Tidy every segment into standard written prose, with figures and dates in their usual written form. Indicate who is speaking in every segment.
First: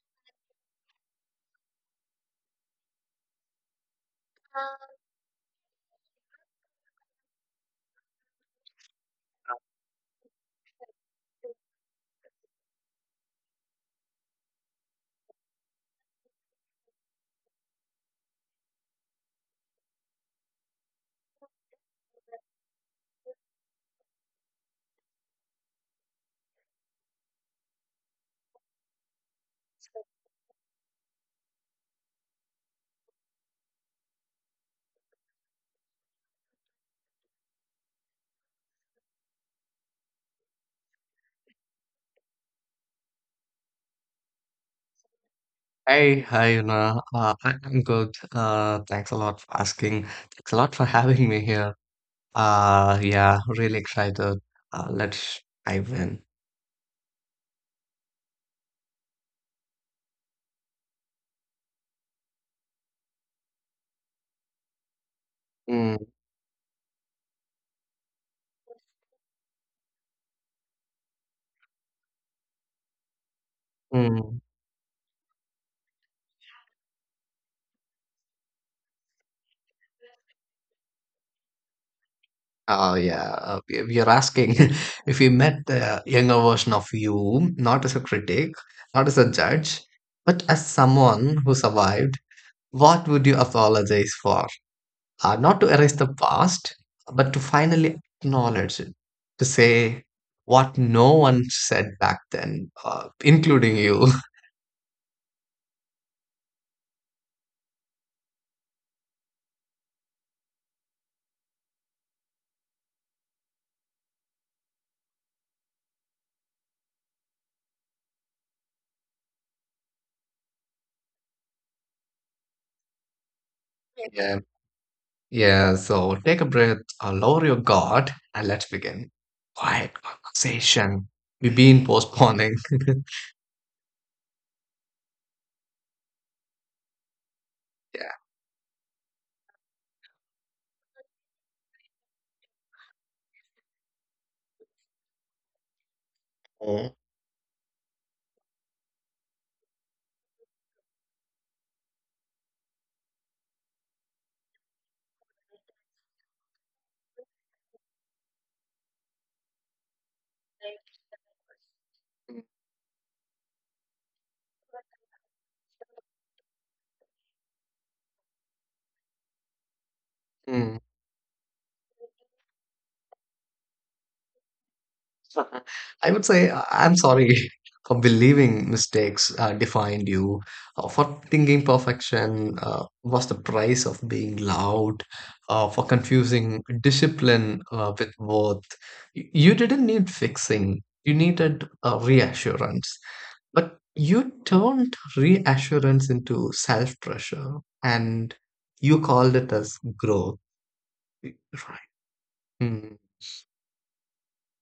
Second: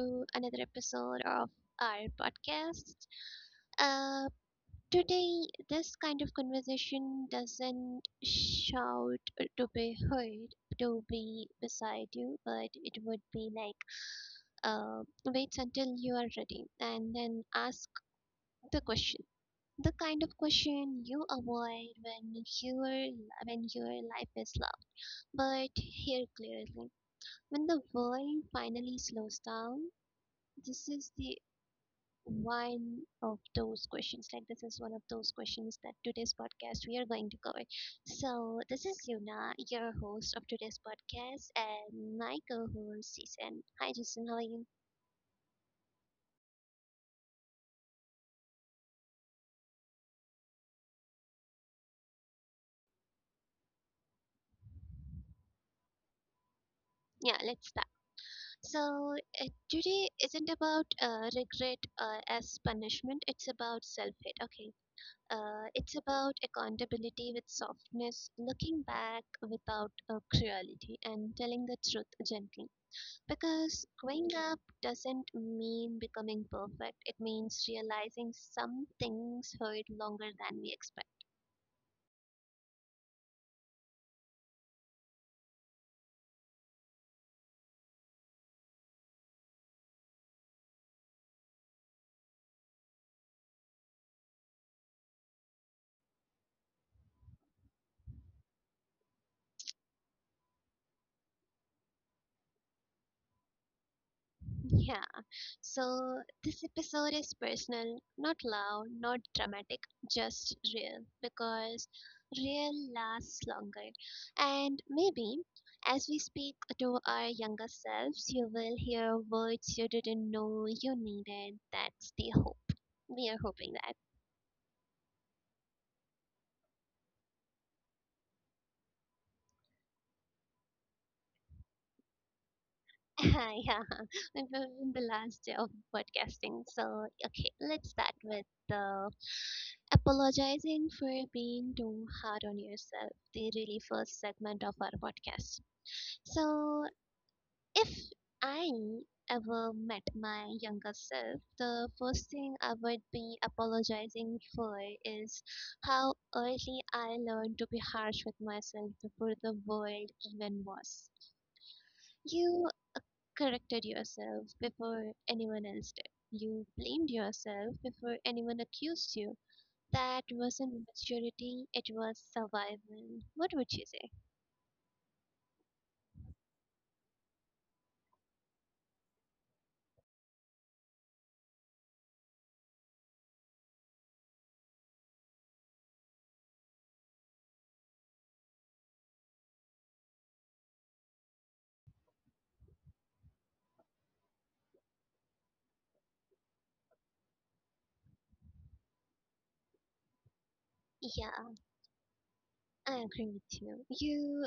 Speaker 1: to another episode of our podcast. Uh,
Speaker 2: Um,
Speaker 1: Today, this kind of conversation doesn't shout to be heard, to be beside you, but it would be like wait until you are ready and then ask the question. The kind of question you avoid your when your life is loud, but here clearly when the world finally slows down
Speaker 2: so-
Speaker 1: this is the one of those questions. Like this is one of those questions that today's podcast we are going to cover. So this is Yuna, your host of today's podcast, and my co-host Jason. Hi Jason, how are you?
Speaker 2: Hey, hi, Una. I'm good. Thanks a lot for asking. Thanks a lot for having me here. Yeah, really excited. Let's dive in.
Speaker 1: Yeah, let's start. So today isn't about regret as punishment. It's about self-hate. Okay.
Speaker 2: Mm.
Speaker 1: It's about accountability with softness, looking back without cruelty, and telling the truth gently. Because
Speaker 2: Mm.
Speaker 1: growing up doesn't mean becoming perfect, it means realizing some things hurt longer than we expect.
Speaker 2: Oh, yeah. We are asking if you met the younger version of you, not as a critic, not as a judge, but as someone who survived, what would you apologize for? Not to erase the past, but to finally acknowledge it. To say what no one said back then, including you.
Speaker 1: Yeah, so this episode is personal, not loud, not dramatic, just real, because real lasts longer. And maybe as we speak to our younger selves, you will hear words you didn't know you needed. That's the hope. We are hoping that.
Speaker 2: Yeah. Yeah. So take a breath, lower your guard, and let's begin. Quiet conversation. We've been postponing.
Speaker 1: Yeah, it will be the last day of podcasting. So, okay, let's
Speaker 2: Yeah.
Speaker 1: start with the apologizing for being too hard on yourself, the really first segment of our podcast. So, if I ever met my younger self, the first thing I would be apologizing for is how early I learned to be harsh with myself before the world even was. You corrected yourself before anyone else did. You blamed yourself before anyone accused you. That
Speaker 2: Mm.
Speaker 1: wasn't maturity, it was survival. What would you say?
Speaker 2: I would say I'm sorry for believing mistakes defined you, for thinking perfection was the price of being loud, for confusing discipline with worth. You didn't need fixing, you needed reassurance. But you turned reassurance into self pressure and you called it as growth.
Speaker 1: Yeah,
Speaker 2: Right. Hmm.
Speaker 1: I agree with you. You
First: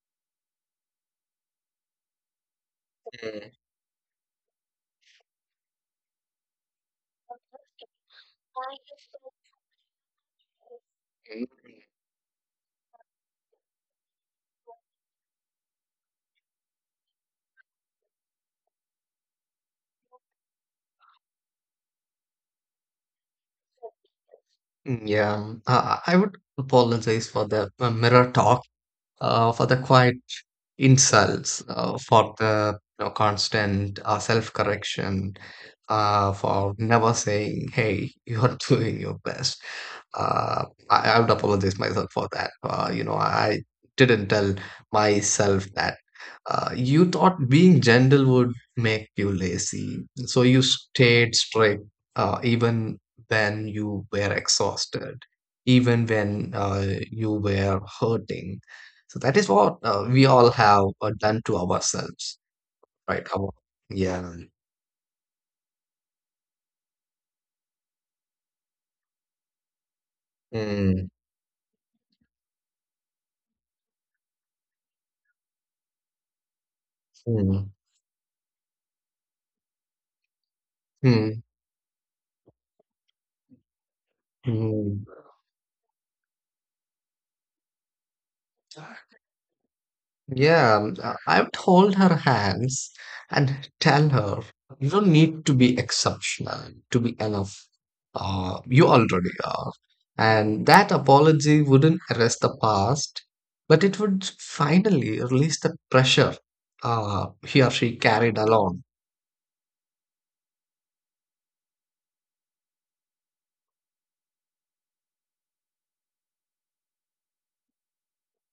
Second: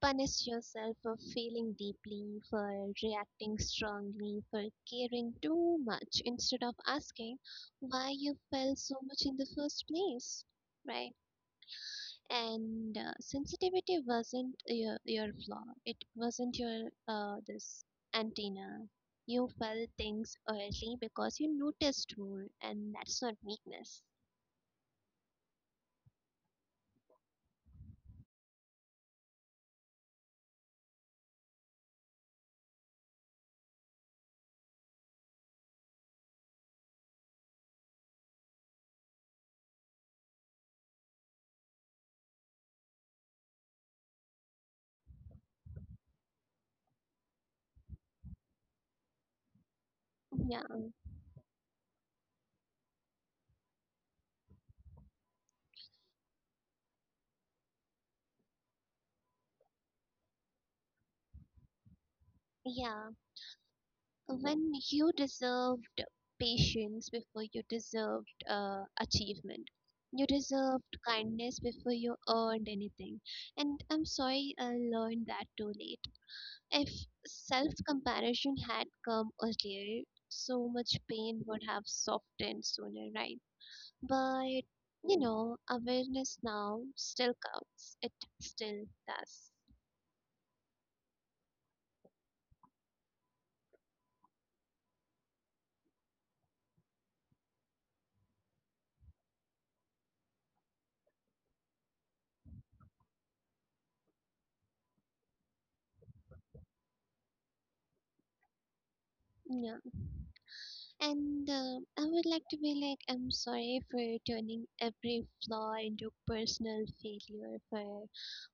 Speaker 1: punished yourself for feeling deeply, for
Speaker 2: Mm.
Speaker 1: reacting strongly, for caring too much instead of asking why you felt so much in the first place, right? And sensitivity wasn't your flaw, it wasn't your this antenna. You felt things early because you noticed more, and that's not weakness.
Speaker 2: Mm, yeah, I would apologize for the mirror talk, for the quiet insults, for the constant self-correction, for never saying, "Hey, you're doing your best." I would apologize myself for that. I didn't tell myself that. You thought being gentle would make you lazy, so
Speaker 1: Yeah,
Speaker 2: you stayed strict, even when you were exhausted, even when you were hurting, so that is what we all have done to ourselves,
Speaker 1: yeah,
Speaker 2: right? Our, yeah.
Speaker 1: when you deserved patience before you deserved achievement, you deserved
Speaker 2: Mm,
Speaker 1: kindness before you earned anything, and I'm sorry I learned that too late. If self
Speaker 2: mm,
Speaker 1: comparison had come earlier, so much pain
Speaker 2: mm,
Speaker 1: would have softened sooner, right? But you
Speaker 2: mm.
Speaker 1: know, awareness now still counts. It still does.
Speaker 2: Yeah, I would hold her hands and tell her, you don't need to be exceptional to be enough. You already are. And that apology wouldn't erase the past, but it would finally release the pressure he or she carried along.
Speaker 1: Yeah. And I would like to be like, I'm sorry for turning every flaw into personal failure, for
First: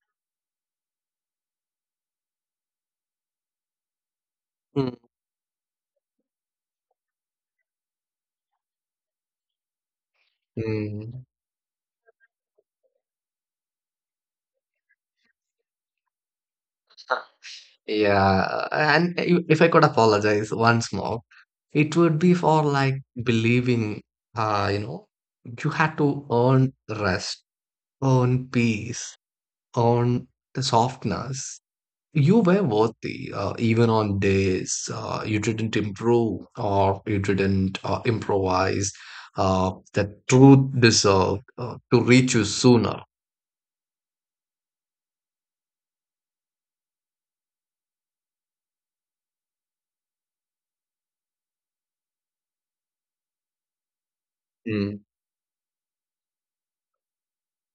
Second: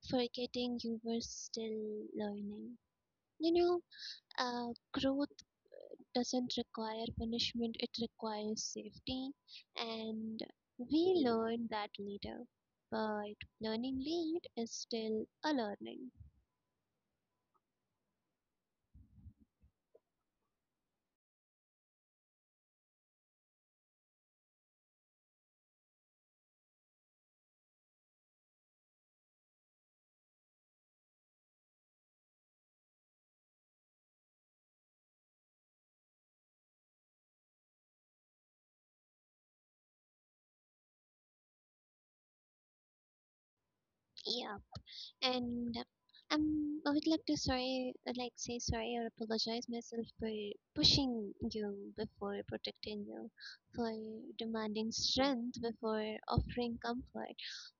Speaker 1: forgetting you were still learning. You know,
Speaker 2: Mm.
Speaker 1: growth doesn't require punishment, it requires safety, and we
Speaker 2: Mm.
Speaker 1: learn that later. But learning late is still a learning.
Speaker 2: Yeah, and if I could apologize once more, it would be for like believing, uh, you know, you had to earn rest, earn peace, earn the softness. You were worthy, even on days you didn't improve or you didn't improvise. That truth deserved to reach you sooner.
Speaker 1: Yeah, and I would like to sorry, like say sorry or apologize myself for pushing you before protecting you, for demanding
Speaker 2: Mm.
Speaker 1: strength before offering comfort,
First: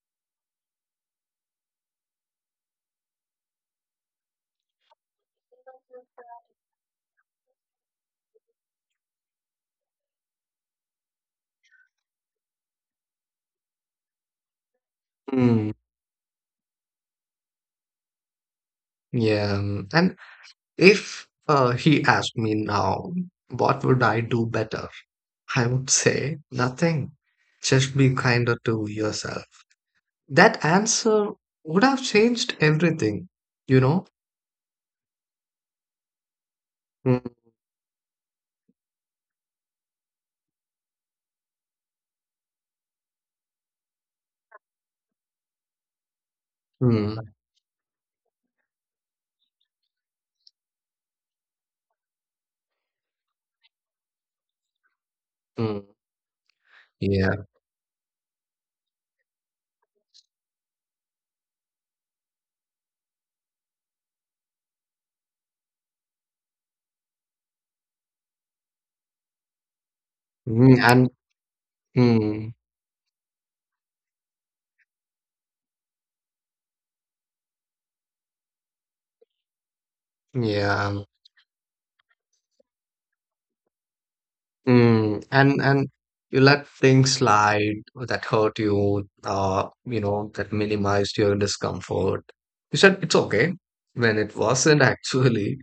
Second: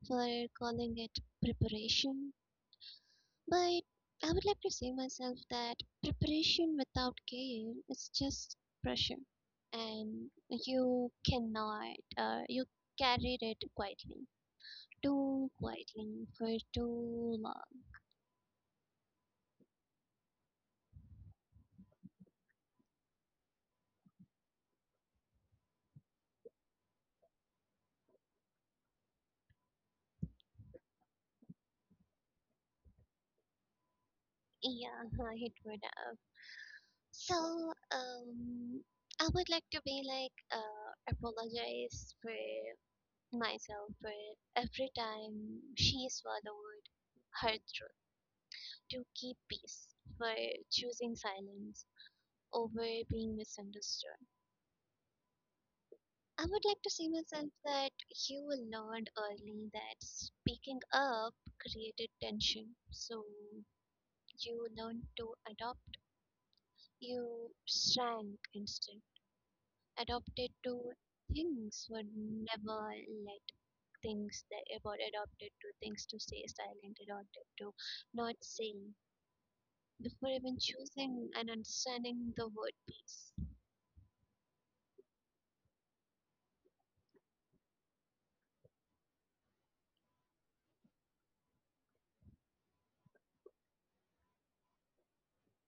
Speaker 1: for calling it preparation. But I would like to say myself that preparation without care is just pressure, and you cannot, you carried it quietly, too
Speaker 2: Mm,
Speaker 1: quietly for too long.
Speaker 2: yeah, and if he asked me now, what would I do better? I would say nothing. Just be kinder to yourself. That answer would have changed everything, you know?
Speaker 1: Yeah, it would have.
Speaker 2: Mm,
Speaker 1: So, um, I would like to be like, apologize for myself for every time she swallowed
Speaker 2: mm,
Speaker 1: her truth to keep peace, for choosing silence over being misunderstood.
Speaker 2: mm,
Speaker 1: I would like to say
Speaker 2: yeah.
Speaker 1: myself that you will learned early that speaking up created tension, so you learned to adopt. You shrank instead, adopted
Speaker 2: Mm,
Speaker 1: to
Speaker 2: and
Speaker 1: things would
Speaker 2: mm,
Speaker 1: never let things that about adopted to things to stay silent, adopted to not saying before even
Speaker 2: yeah.
Speaker 1: choosing and understanding the word peace.
Speaker 2: Mm, and you let things slide that hurt you, that minimized your discomfort. You said it's okay when it wasn't actually,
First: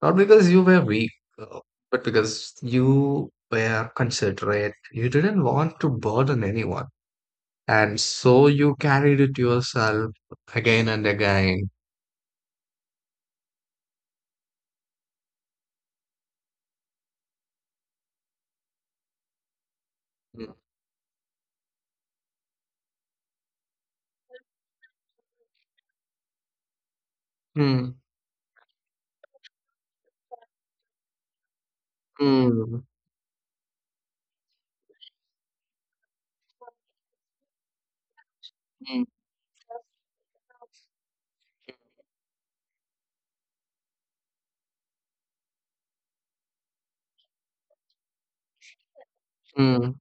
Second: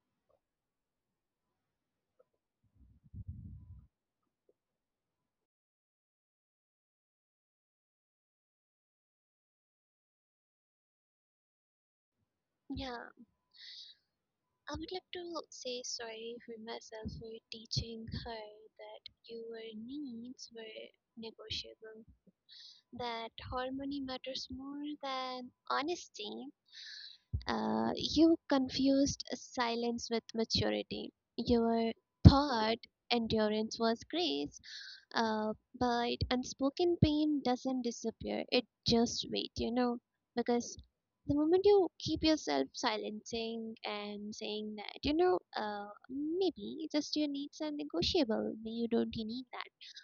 Speaker 2: not because you were weak, uh, but because you were considerate. You didn't want to burden anyone, and so you carried it yourself again and again.
Speaker 1: Yeah, I would like to say sorry for myself for teaching her that your needs
Speaker 2: Mm,
Speaker 1: were negotiable, that harmony matters more than honesty.
Speaker 2: mm,
Speaker 1: You confused silence with maturity. Your thought
Speaker 2: mm,
Speaker 1: endurance was grace, uh, but unspoken pain doesn't disappear, it
Speaker 2: mm,
Speaker 1: just waits, you know, because the moment you keep yourself silencing and saying that, you know, maybe just your needs are negotiable, maybe you don't need that.
Speaker 2: mm.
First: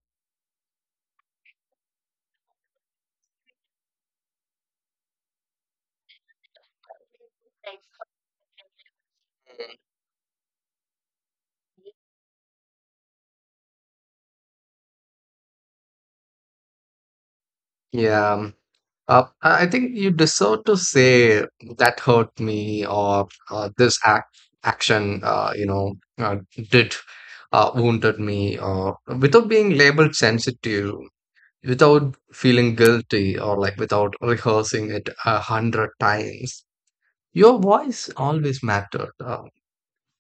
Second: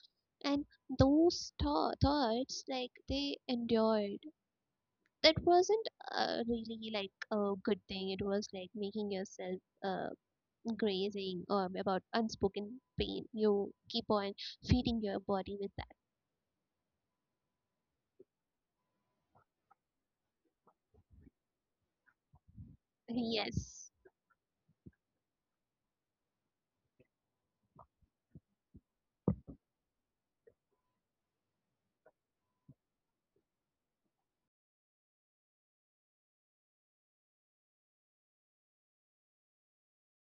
Speaker 1: And those thoughts, like, they endured. That wasn't really like a good thing. It was like making yourself uh, grazing or about unspoken pain. You keep on feeding your body with that.
Speaker 2: Yeah. I think you deserve to say that hurt me or
Speaker 1: Yes,
Speaker 2: this action, did wounded me, or without being labeled sensitive, without feeling guilty, or like without rehearsing it 100 times. Your voice always mattered,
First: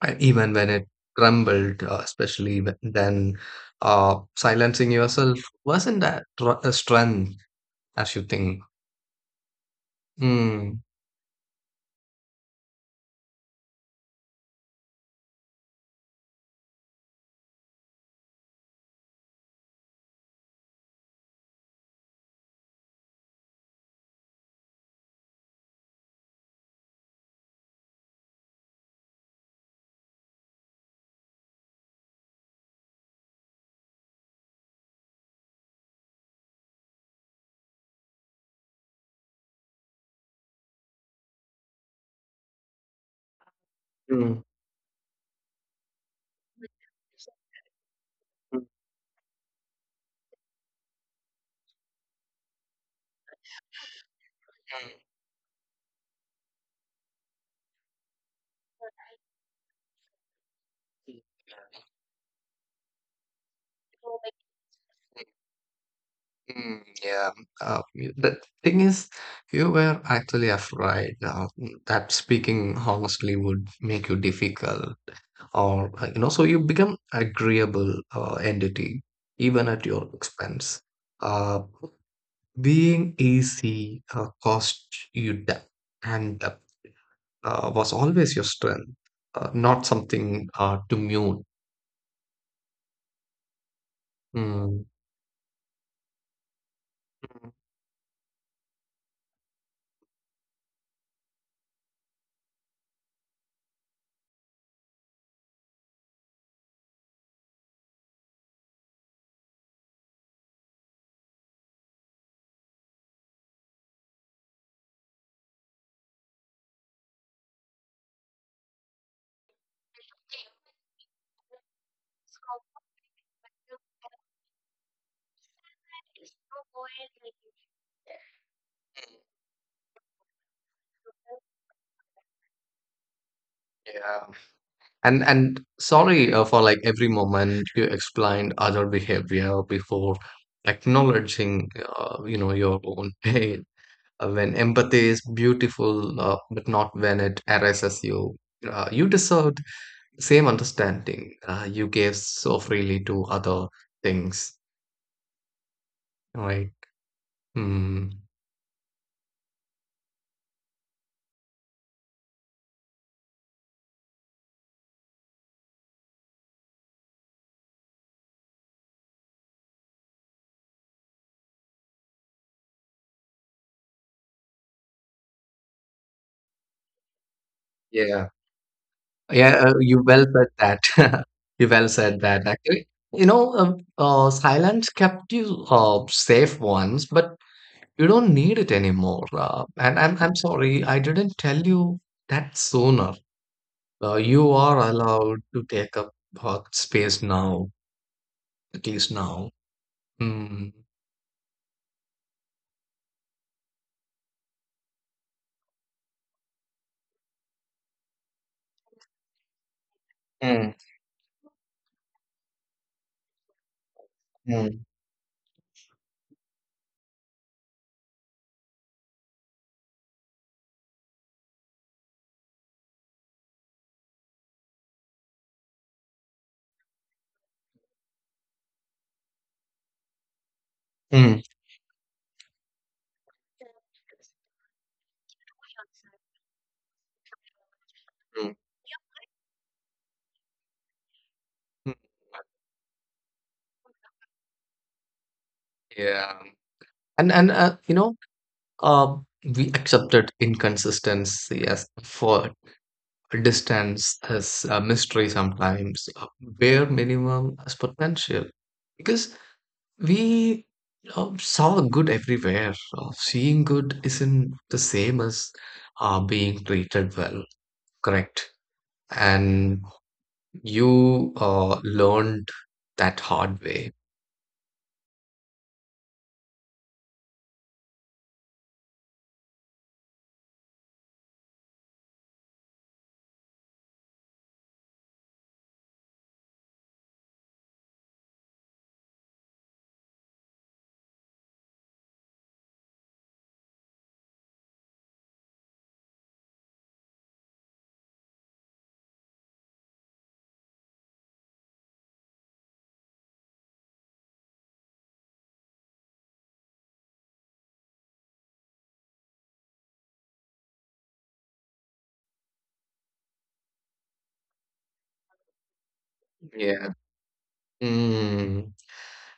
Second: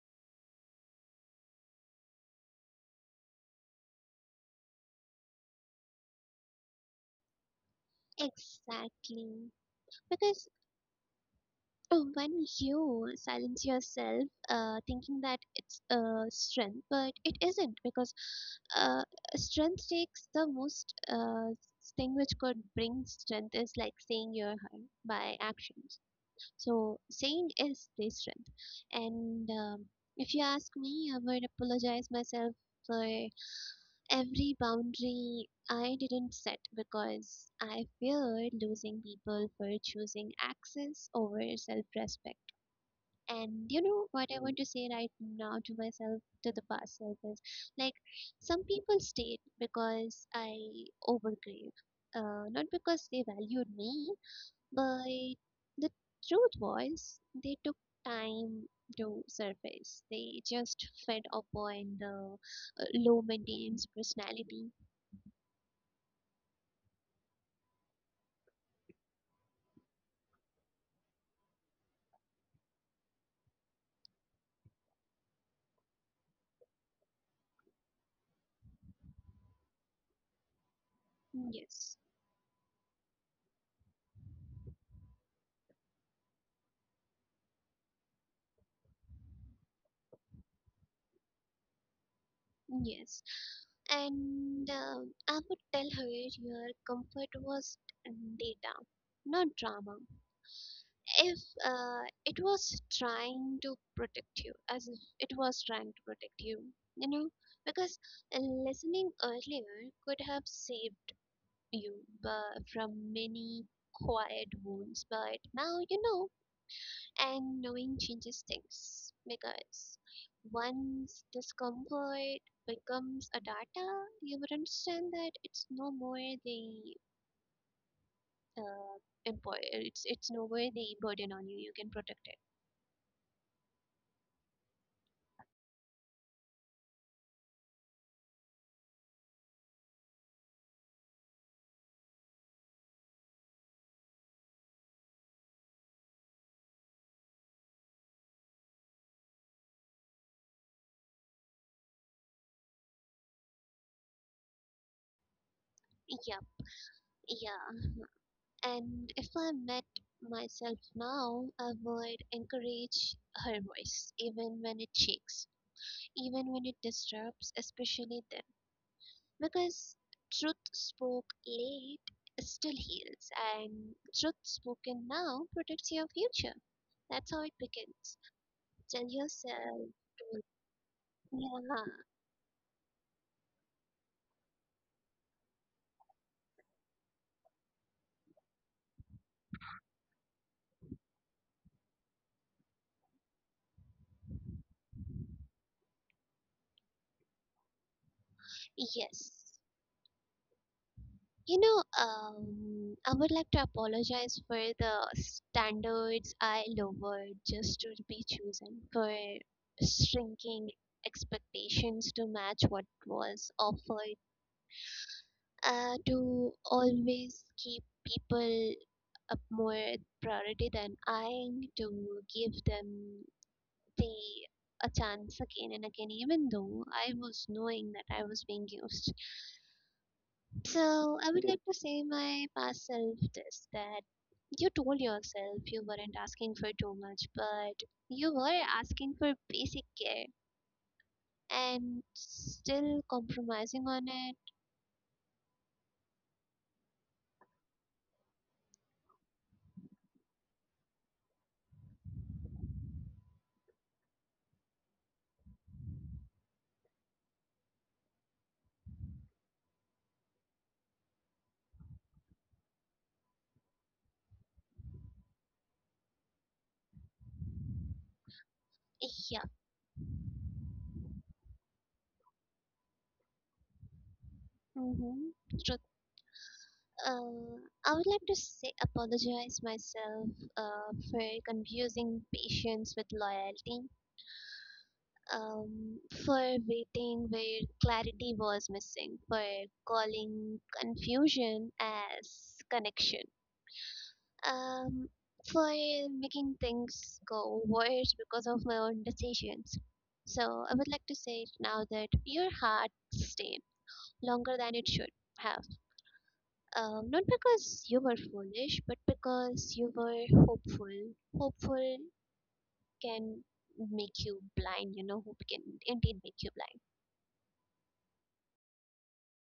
Speaker 2: and even when it trembled, especially then. Silencing yourself wasn't that a strength as you think.
Speaker 1: exactly. Because
Speaker 2: Mm.
Speaker 1: when you silence yourself, thinking that it's a strength, but it isn't, because uh, strength takes the most thing which could bring strength is like saying your heart by actions. So saying is the strength. And if you ask me, I would apologize myself for every boundary I didn't set because I feared losing people, for choosing access over self respect. And you know what I want to say right now to myself, to the past self is like
Speaker 2: Mhm.
Speaker 1: some people stayed because I overgave, not because they valued me, but the truth was they took time to surface. They just fed upon the low maintenance personality.
Speaker 2: Mm, yeah. The thing is, you were actually afraid that speaking honestly would make you difficult, or so you become agreeable entity even at your expense. Uh,
Speaker 1: Yes,
Speaker 2: Being easy cost you depth, and depth was always your strength, not something to mute.
Speaker 1: yes. And
Speaker 2: Mm.
Speaker 1: I would tell her your comfort
Speaker 2: Mm,
Speaker 1: was data, not drama. If it was trying to protect you, as if it was trying to protect you, you know, because listening earlier could have saved you but from many quiet wounds. But now you know, and knowing changes things, because once discomfort becomes a data, you would understand that it's no more the uh, employer, it's no more the burden on you. You can protect it.
Speaker 2: yeah. And sorry for like every moment you explained other behavior before acknowledging your own pain. When empathy is beautiful, but not when it harasses you. You deserved the same understanding you gave so freely to other things,
Speaker 1: Yeah,
Speaker 2: right?
Speaker 1: yeah.
Speaker 2: Hmm.
Speaker 1: And if I met myself now, I would encourage her voice, even when it shakes, even when it disrupts, especially then. Because truth spoke late still heals, and truth spoken now protects your future. That's how it begins.
Speaker 2: Yeah,
Speaker 1: Tell
Speaker 2: yeah.
Speaker 1: yourself,
Speaker 2: You well
Speaker 1: to-
Speaker 2: said that. You
Speaker 1: yeah,
Speaker 2: well said that. Actually, silence kept you safe once, but you don't need it anymore. And I'm sorry, I didn't tell you that sooner. You are allowed to take up space now, at least
Speaker 1: yes.
Speaker 2: now. Mm.
Speaker 1: You know, I would like to apologize for the standards I lowered just to be chosen, for shrinking
Speaker 2: Mm,
Speaker 1: expectations to match what was offered,
Speaker 2: mm,
Speaker 1: to always keep people a more priority than I, to give them the a chance again and again, even though I was knowing that I was being used. So I
Speaker 2: mm,
Speaker 1: would like to say my past self this that you told yourself you weren't asking for too much, but you
Speaker 2: mm,
Speaker 1: were asking for basic care
Speaker 2: mm.
Speaker 1: and still compromising on it.
Speaker 2: Yeah. And uh, we accepted inconsistency as for distance as a mystery sometimes. Bare minimum as potential. Because we saw good everywhere. Seeing good isn't the same as being treated well, correct?
Speaker 1: Yeah.
Speaker 2: And you learned that hard way.
Speaker 1: Mm-hmm. I would like to say, apologize myself for confusing patience with loyalty, um, for waiting where clarity was missing, for calling confusion as connection, um, for making things go worse because of my own decisions. So I would like to say now that your heart stayed longer than it should have. Not because you were foolish, but because you were hopeful. Hopeful can make you blind, you know, hope can indeed make you
Speaker 2: Yeah. Mm.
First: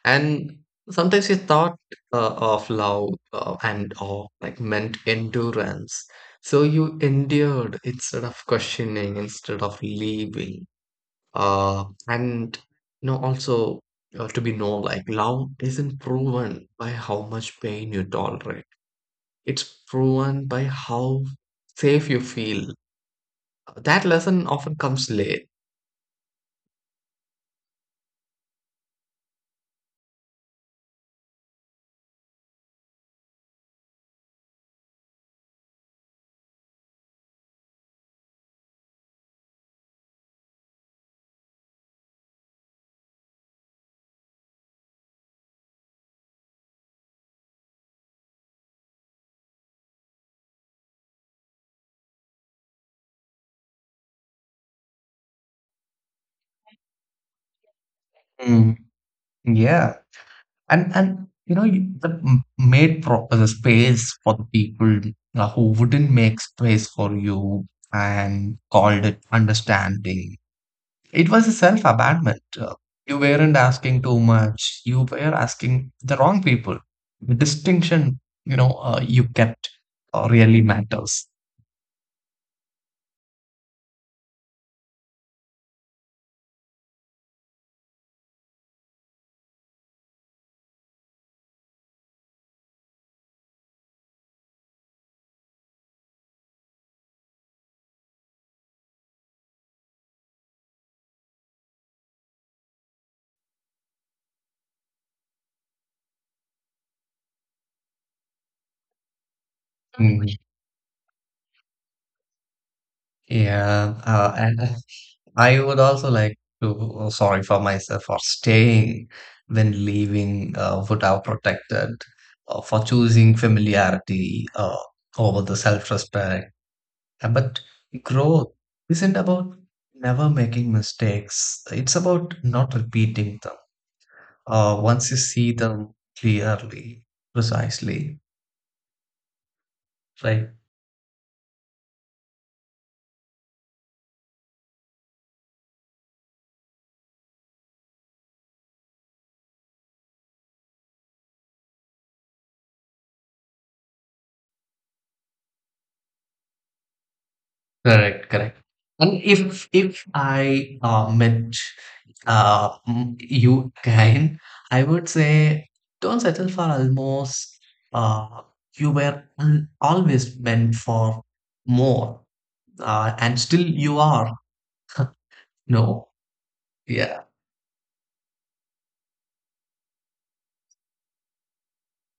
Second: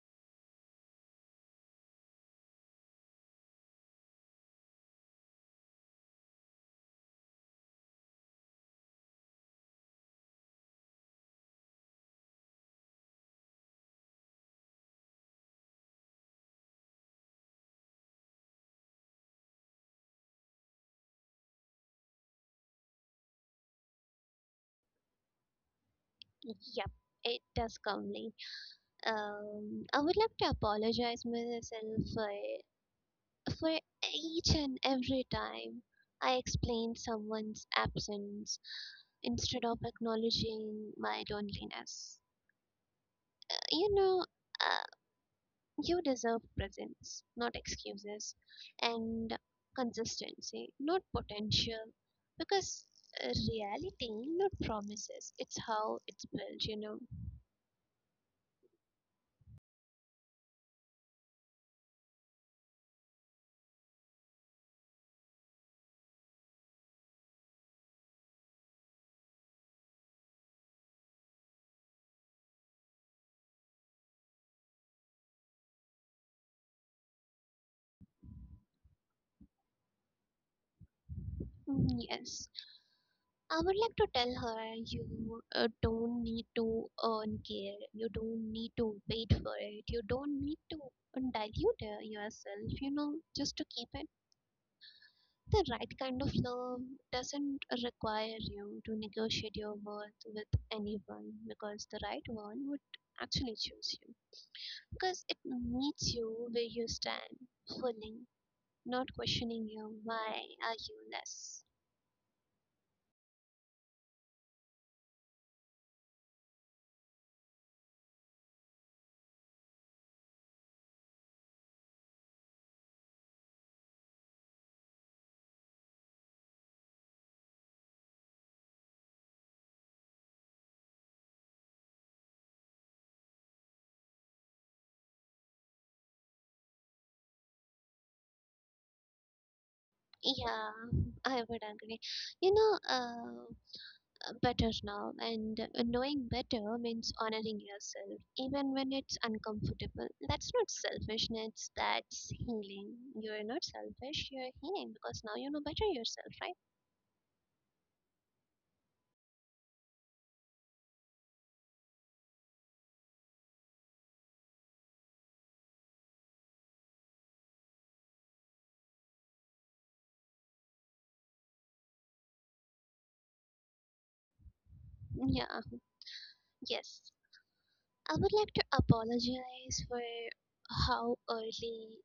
Speaker 2: And sometimes you thought of love and awe like meant endurance. So you endured instead of questioning, instead of leaving. And also to be know like love isn't proven by how much pain you tolerate. It's proven by how safe you feel. That lesson often comes late.
Speaker 1: blind. Yep, it does come late. I would like to apologize myself for each and every time I explained someone's absence instead of acknowledging my loneliness. You know, uh, you deserve presence, not excuses, and consistency, not potential. Because reality, not promises, it's how it's built, you know.
Speaker 2: Mm, yeah, and made pro the space for the people who wouldn't make space for you and called it understanding. It was a self abandonment. You weren't asking too much. You were asking the wrong people. The distinction, you kept really matters.
Speaker 1: Mm, yes. I would like to tell her you don't need to earn care, you don't need to wait for it, you don't need to dilute yourself, you know, just to keep it. The right kind of love doesn't require you to negotiate your worth with anyone, because the right one would actually choose you. Because it meets you where you stand, fully, not questioning you,
Speaker 2: Mm,
Speaker 1: why are you less?
Speaker 2: yeah, and I would also like to sorry for myself for staying when leaving would have protected, for choosing familiarity over the self-respect. But growth isn't about never making mistakes, it's about not repeating them once you see them clearly, precisely. Right.
Speaker 1: Yeah, I would agree. You know, better now, and knowing better means honoring yourself, even when it's uncomfortable. That's not selfishness, that's healing. You're not selfish, you're healing because now you know better yourself, right?
Speaker 2: Correct, correct. And if I met you again, I would say don't settle for almost. Uh, you were always meant for more, and still you are.
Speaker 1: Yeah,
Speaker 2: No.
Speaker 1: yes.
Speaker 2: Yeah.
Speaker 1: I would like to apologize for how early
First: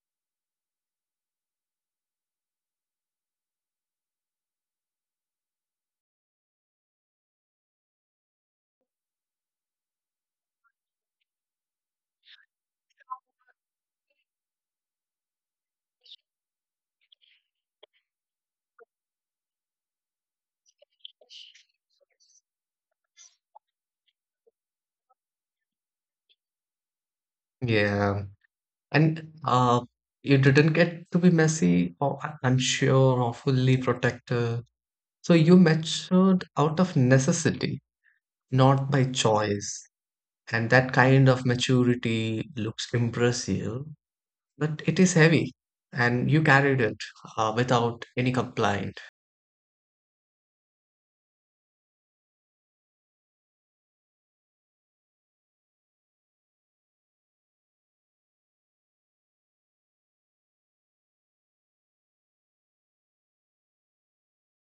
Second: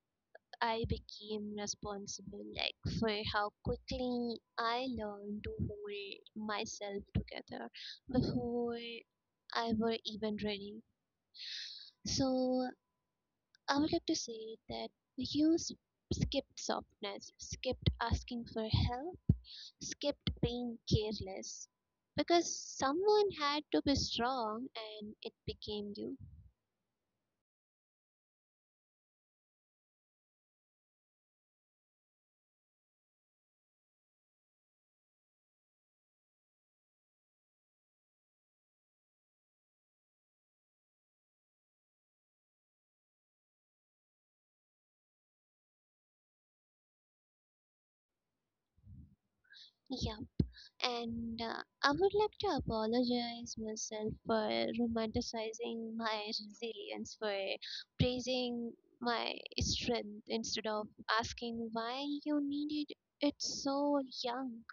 Speaker 1: I became responsible, like for how quickly I learned to hold myself together before I were even ready. So I would like to say that we used skipped softness, skipped asking for help, skipped being careless. Because someone had to be strong and it became you.
Speaker 2: Yeah. And you didn't get to be messy, or I or fully protected. So you matured out of necessity, not by choice. And that kind of maturity looks impressive, but it is heavy, and you carried it without any complaint.
Speaker 1: Yeah. And I would like to apologize myself for romanticizing my resilience, for praising my strength instead of asking why you needed it so young.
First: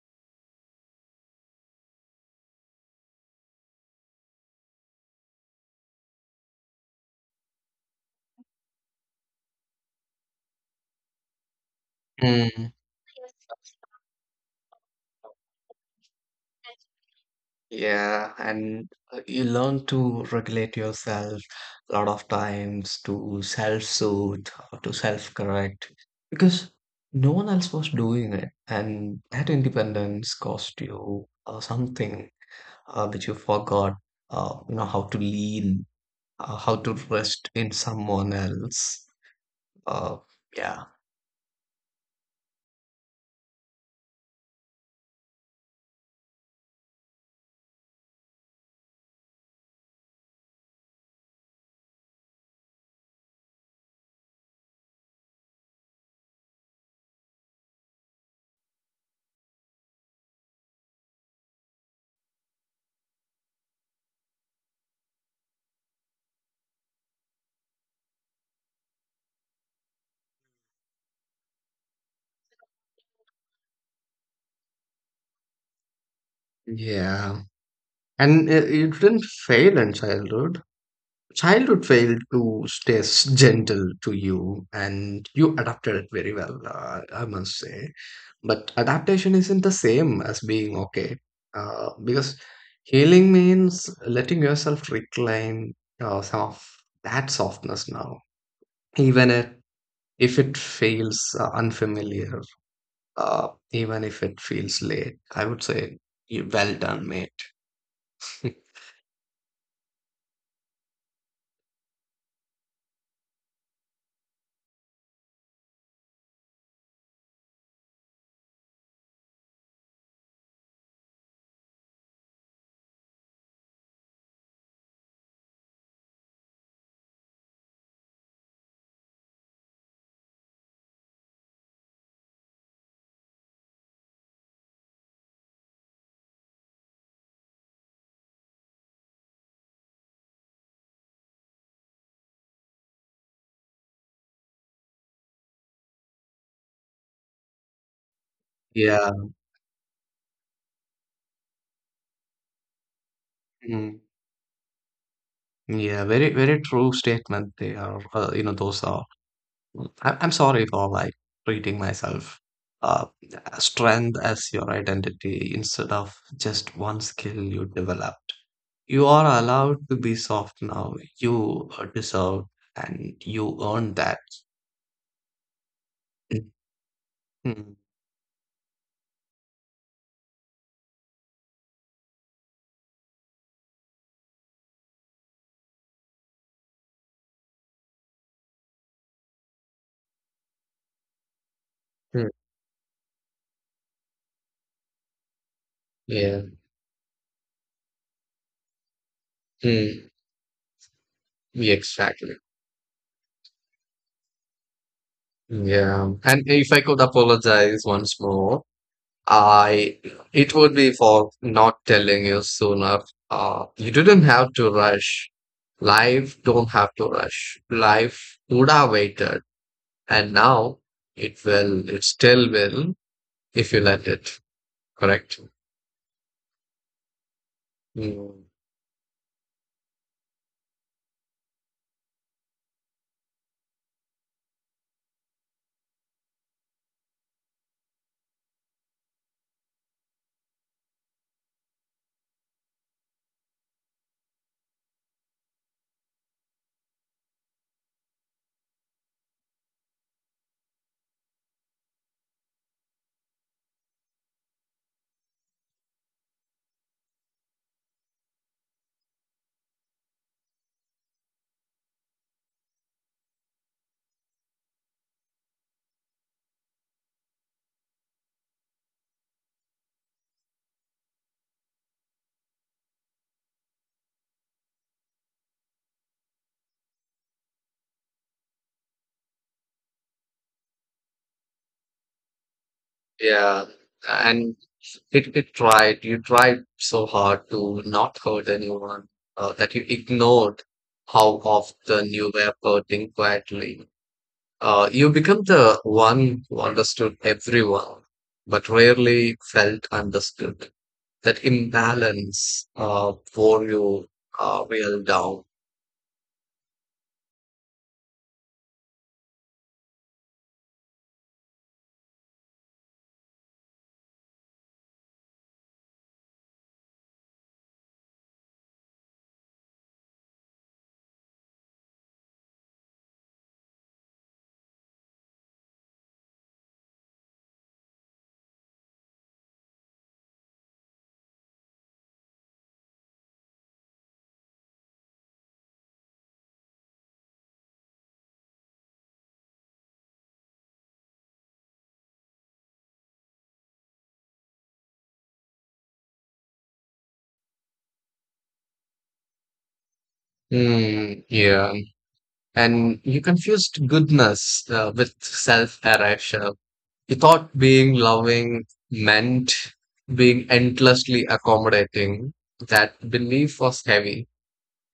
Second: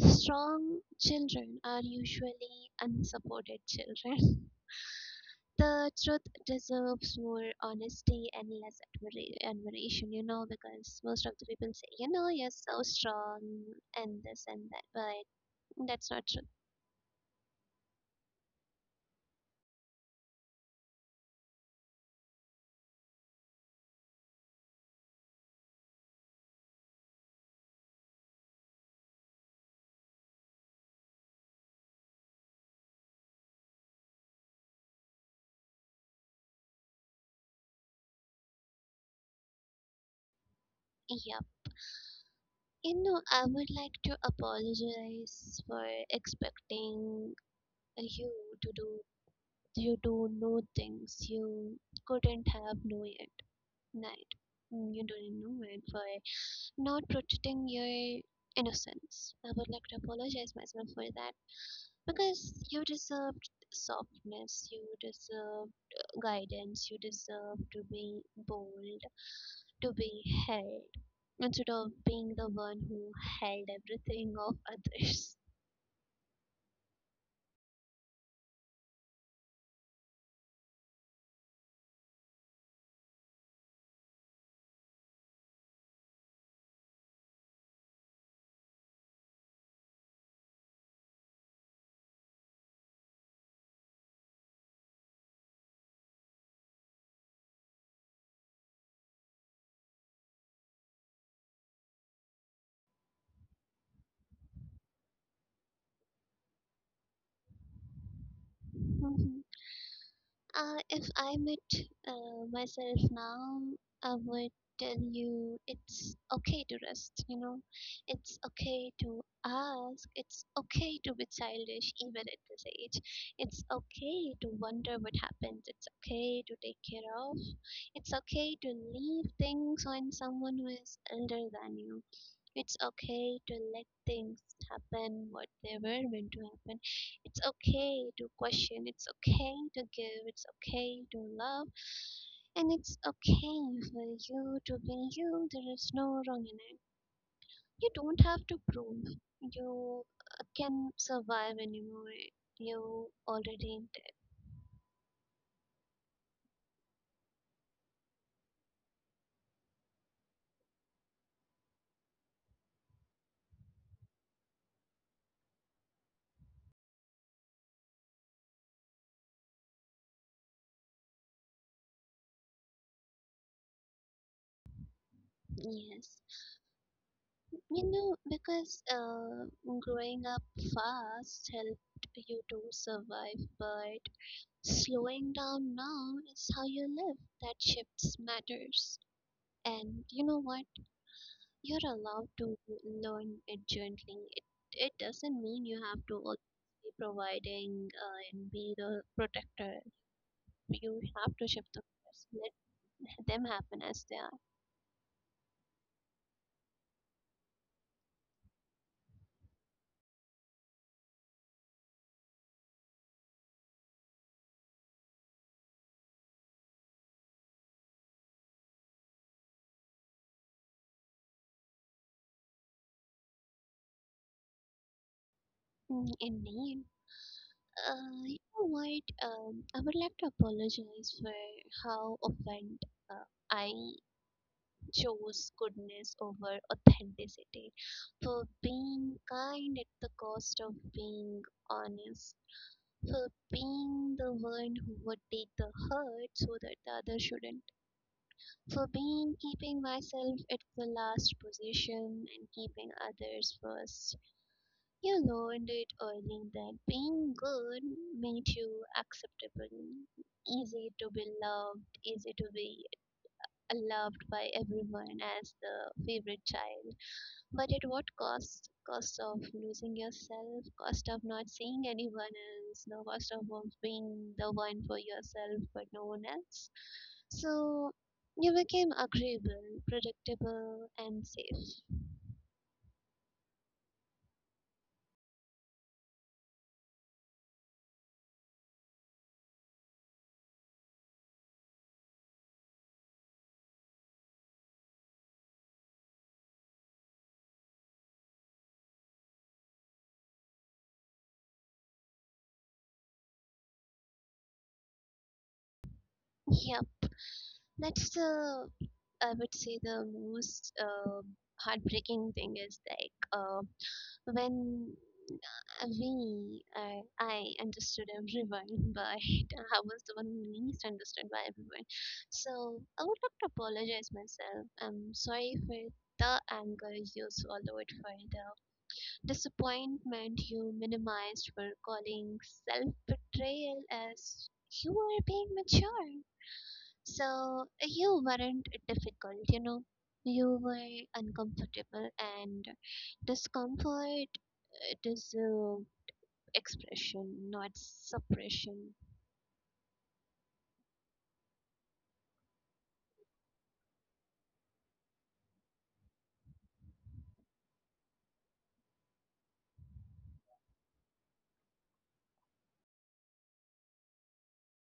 Speaker 1: Strong children are usually unsupported children. The truth deserves more honesty and less admiration, you know, because most of the people say, you know, you're so strong and this and that, but that's not true.
Speaker 2: Yeah, and you learn to regulate yourself a lot of times to self-soothe or to self-correct because no one else was doing it, and that independence cost you something which you forgot, how to lean, how to rest in someone else. Uh, yeah.
Speaker 1: Yeah. You know, I would like to apologize for expecting you to do you to know things you couldn't have known it. Right. Mm, you didn't know it, for not protecting your innocence. I would like to apologize myself for that, because you deserved softness, you deserved guidance, you deserve to be bold, to be held instead of being the one who held everything of others.
Speaker 2: Yeah. And you didn't fail in childhood. Childhood failed to stay gentle to you, and you adapted it very well, I must say. But adaptation isn't the same as being okay, because healing means letting yourself reclaim some of that softness now, even if it feels unfamiliar, even if it feels late, I would say you well done, mate.
Speaker 1: If I met myself now, I would tell you it's okay to rest, you know. It's okay to ask. It's okay to be childish even at this age. It's okay to wonder what happens. It's okay to take care of. It's okay to leave things on someone who is older than you. It's okay to let things happen what they were meant to happen. It's okay to question. It's okay to give. It's okay to love. And it's okay for you to be you. There is no wrong in it. You don't have to prove
Speaker 2: Yeah.
Speaker 1: you can survive anymore. You already
Speaker 2: Hmm.
Speaker 1: did.
Speaker 2: Yeah, very, very true statement. They are, those are. I'm sorry for like treating myself, uh, strength as your identity instead of just one skill you developed. You are allowed to be soft now. You deserve and you earn that.
Speaker 1: Yes. You
Speaker 2: Mhm.
Speaker 1: know, because growing up fast helped you to survive, but slowing down now is how you live, that shifts matters. And you know what? You're allowed
Speaker 2: Mm,
Speaker 1: to learn it gently. It doesn't mean you have to always
Speaker 2: yeah,
Speaker 1: be providing and be the protector.
Speaker 2: mm,
Speaker 1: You have to shift the
Speaker 2: yeah,
Speaker 1: focus.
Speaker 2: exactly.
Speaker 1: Let them happen as they are.
Speaker 2: Yeah, and if I could apologize once more, I it would be for not telling you sooner. You didn't have to rush. Life don't have to rush. Life would have waited, and now it will. It still will if you let it. Correct.
Speaker 1: Mm, indeed. You
Speaker 2: Mm,
Speaker 1: know what? I would like to apologize for how offended uh, I chose goodness over authenticity, for being kind at the cost of being honest, for being the one who would take the hurt so that the other shouldn't, for being keeping myself at the last position and keeping others first. You learned it early that being good made you acceptable, easy to be loved, easy to be loved by everyone as the favorite child. But at what cost? Cost of losing yourself, cost of not seeing anyone else, no cost of being the one for yourself but no one else. So you became agreeable, predictable, and safe.
Speaker 2: yeah, and it tried. You tried so hard to not hurt anyone that you ignored how often you were hurting quietly. You become the one who understood everyone, but rarely felt understood. That imbalance wore you real down.
Speaker 1: Yep, that's the. I would say the most heartbreaking thing is like When I understood everyone, but I was the one who least understood by everyone. So I would like to apologize myself. I'm sorry for the anger you swallowed, for the disappointment you minimized, for calling self betrayal as you are being mature. So you weren't difficult, you know. You were uncomfortable, and discomfort it is deserve expression, not suppression.
Speaker 2: Mm, yeah. And you confused goodness with self erasure. You thought being loving meant being endlessly accommodating. That belief was heavy.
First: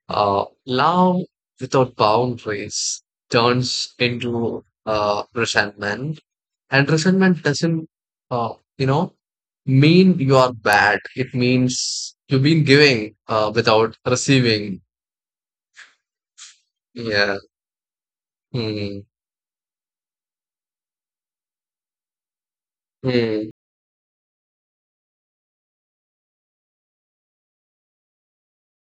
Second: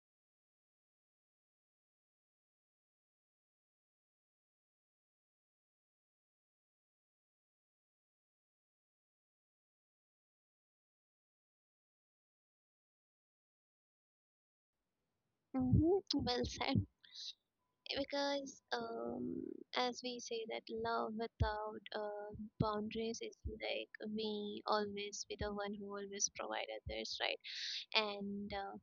Speaker 2: Love without boundaries turns into resentment, and resentment doesn't, uh, you know, mean you are bad. It means you've been giving without receiving.
Speaker 1: Hmm. Well said.
Speaker 2: Yeah.
Speaker 1: Because
Speaker 2: Hmm.
Speaker 1: as we say that love without boundaries is
Speaker 2: Hmm.
Speaker 1: like we always be the one who always provide others, right? And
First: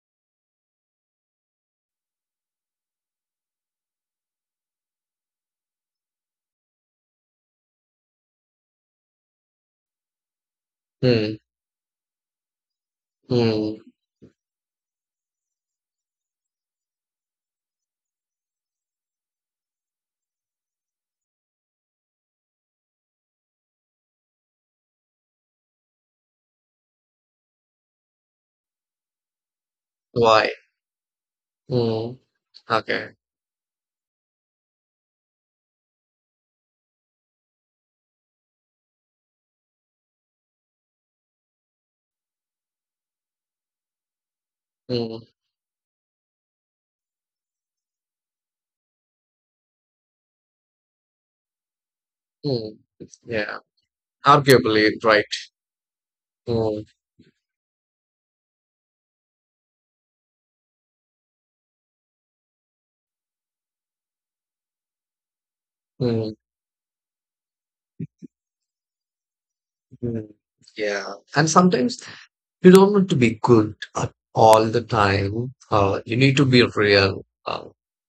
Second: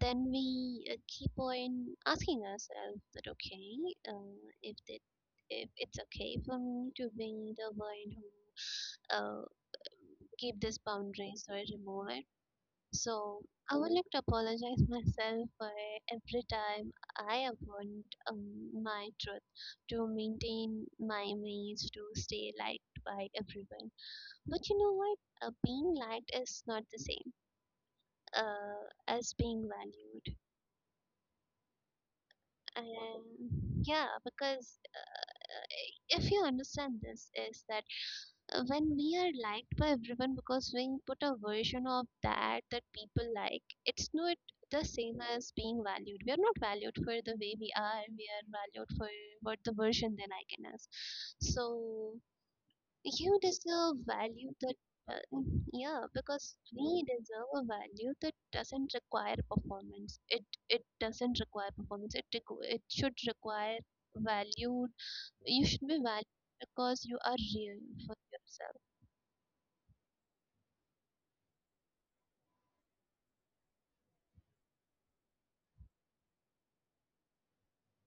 Speaker 1: then we keep on asking ourselves that okay, if it's okay for me to be the one who uh, keep these
Speaker 2: Hmm.
Speaker 1: boundaries or remove it. So I
Speaker 2: Hmm.
Speaker 1: would like to apologize myself for every time I avoid my truth to maintain my image, to stay liked by everyone. But you know what? Being liked is not the same uh, as being valued.
Speaker 2: Why? Hmm.
Speaker 1: And
Speaker 2: Okay.
Speaker 1: yeah, because if you understand this, is that when we are liked by everyone because we put a version of that that people like, it's not the same
Speaker 2: Hmm.
Speaker 1: as being valued. We are not valued for the way we are valued for what the version they like in us. So
Speaker 2: Hmm.
Speaker 1: you
Speaker 2: Yeah.
Speaker 1: deserve value that,
Speaker 2: Arguably,
Speaker 1: uh,
Speaker 2: right.
Speaker 1: yeah, because
Speaker 2: Hmm.
Speaker 1: we deserve a value that doesn't require performance. It doesn't require performance. It it should require valued. You should be valued
Speaker 2: Hmm.
Speaker 1: because you are real for yourself.
Speaker 2: Hmm. Yeah. And sometimes you don't want to be good at all the time. You need to be real.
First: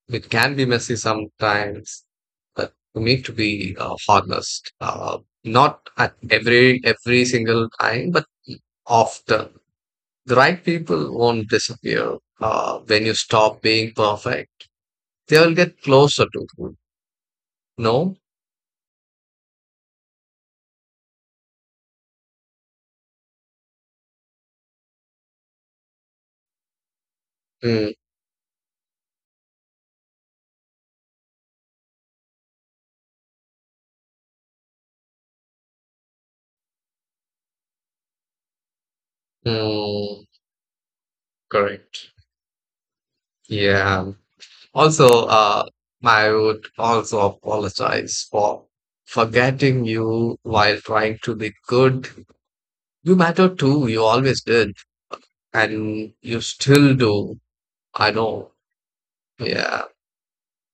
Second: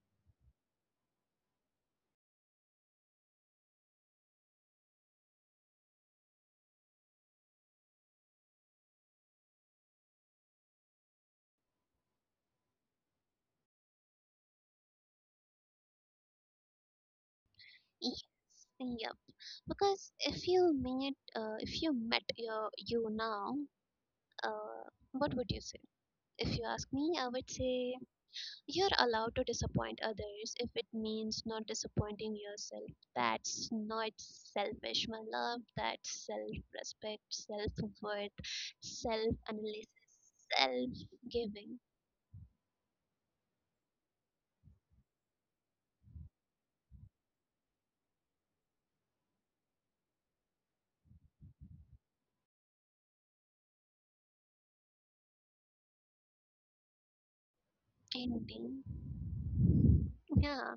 Speaker 2: It can be messy sometimes, but you need to be honest. Not at every single time, but often. The right people won't disappear when you stop being perfect. They'll get closer to you. No.
Speaker 1: Yes, yep. Because if you met your you now, uh, what would you say? If you ask me, I would say
Speaker 2: Mm,
Speaker 1: you're allowed to disappoint others if it means not disappointing yourself. That's not selfish, my love. That's self respect, self worth, self analysis,
Speaker 2: mm,
Speaker 1: self giving,
Speaker 2: correct. Yeah. Also, I would also apologize for forgetting you while trying to be good. You matter too. You always did, and you still do. I know.
Speaker 1: ending.
Speaker 2: Yeah.
Speaker 1: Yeah.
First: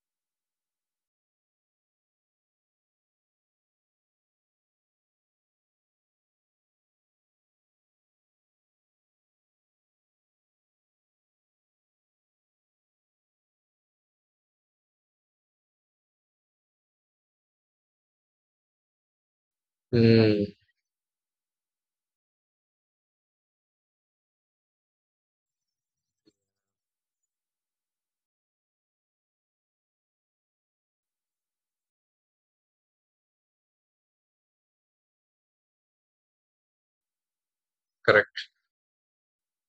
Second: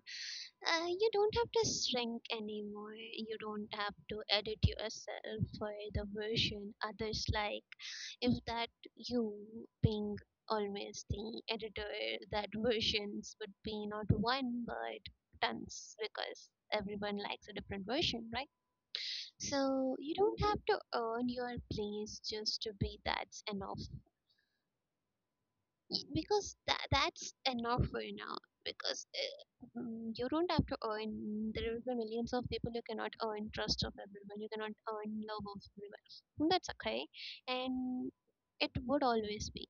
Speaker 1: You don't have to shrink anymore. You don't have to edit yourself for the version others like. If that, you being always the editor, that versions would be not one but tons because everyone likes a different version, right? So you don't
Speaker 2: Mm,
Speaker 1: have to earn your place just to be that's enough because that's enough for you now because you don't have to earn, there will be millions of people, you cannot earn trust of everyone, you cannot earn love of everyone. And that's okay, and
Speaker 2: correct.
Speaker 1: it would always be.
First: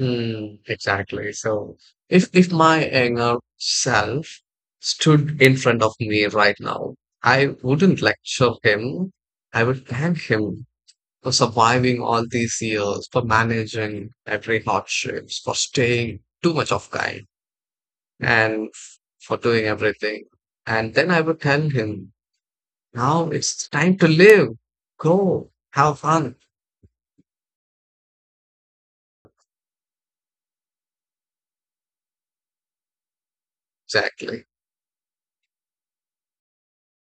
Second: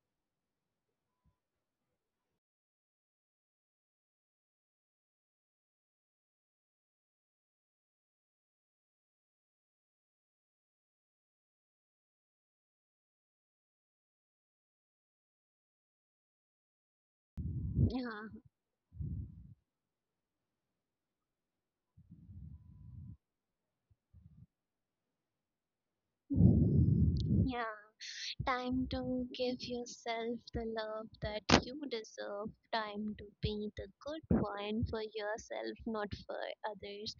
Speaker 2: Mm, exactly. So, if my younger self stood in front of me right now, I wouldn't lecture him. I would thank him for surviving all these years, for managing every hardships, for staying too much of kind,
Speaker 1: Yeah.
Speaker 2: and for doing everything. And then I would tell him, now it's time to live. Go, have fun.
Speaker 1: Yeah. Time to give yourself the love that you deserve. Time to be the good
Speaker 2: Exactly.
Speaker 1: one for yourself, not for others.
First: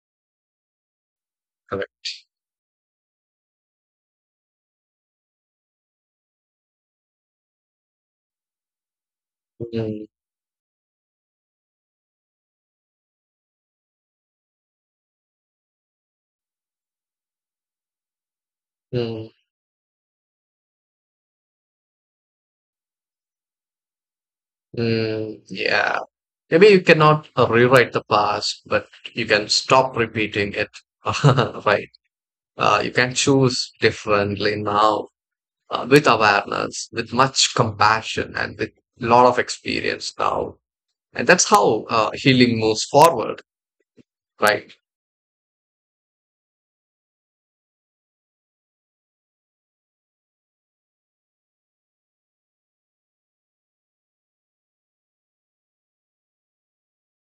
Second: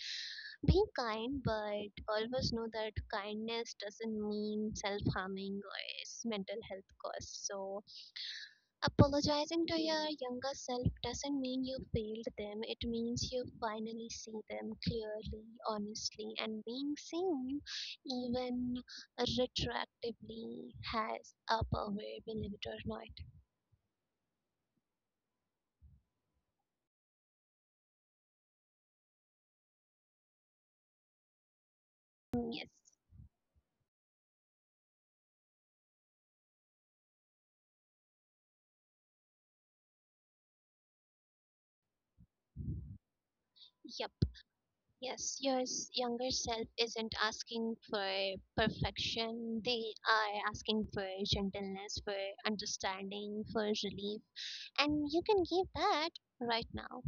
Speaker 1: Be kind, but
Speaker 2: Correct.
Speaker 1: always know that kindness doesn't mean self harming or is mental health costs. So, apologizing to
Speaker 2: Mm,
Speaker 1: your younger self doesn't mean you failed them, it means you finally see them clearly, honestly, and being seen, even
Speaker 2: mm,
Speaker 1: retroactively, has a power, believe it or not.
Speaker 2: mm, yeah. Maybe you cannot rewrite the past, but you can stop repeating it. Right.
Speaker 1: Mm, yes,
Speaker 2: You can choose differently now, with awareness, with much compassion, and with a lot of experience now. And that's how healing moves forward,
Speaker 1: yep,
Speaker 2: right?
Speaker 1: yes, your younger self isn't asking for perfection, they are asking for gentleness, for understanding, for relief, and you can give that right now.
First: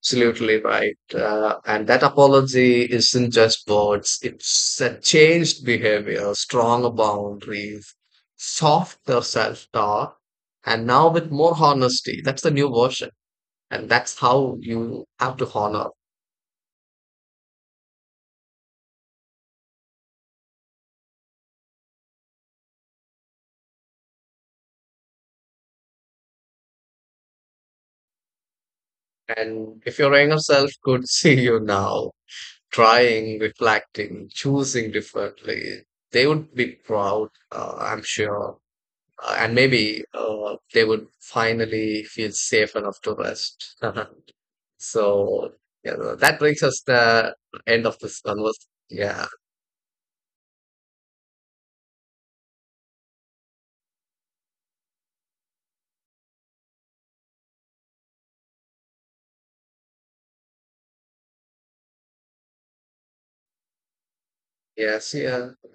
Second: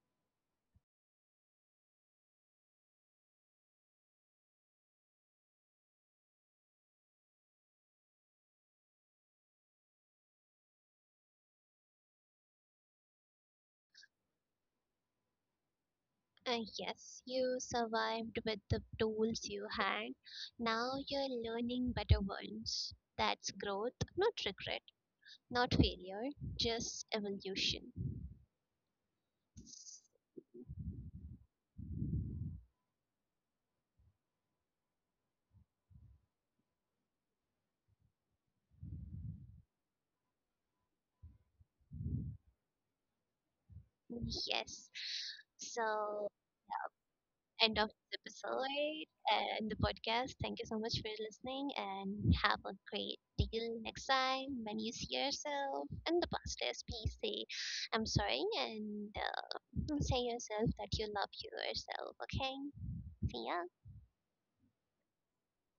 Speaker 2: Absolutely right. And that apology isn't just words, it's a changed behavior, stronger boundaries, softer self talk, and now with more honesty. That's the new version. And that's how you have to honor.
Speaker 1: Yes, you survived with the tools you had. Now you're learning better ones. That's growth, not regret, not failure, just evolution.
Speaker 2: And if your younger self could see you now, trying, reflecting, choosing differently. They would be proud, I'm sure. And maybe they would finally feel safe enough to rest.
Speaker 1: Yes.
Speaker 2: So, yeah,
Speaker 1: So
Speaker 2: that brings us the
Speaker 1: end
Speaker 2: end
Speaker 1: of
Speaker 2: of
Speaker 1: the
Speaker 2: this conversation.
Speaker 1: episode
Speaker 2: Yeah.
Speaker 1: and the podcast. Thank you so much for listening, and have a great deal next time when you see yourself in the past is please say I'm sorry, and say yourself that you love yourself, okay? See ya.
Speaker 2: Yes. Yeah.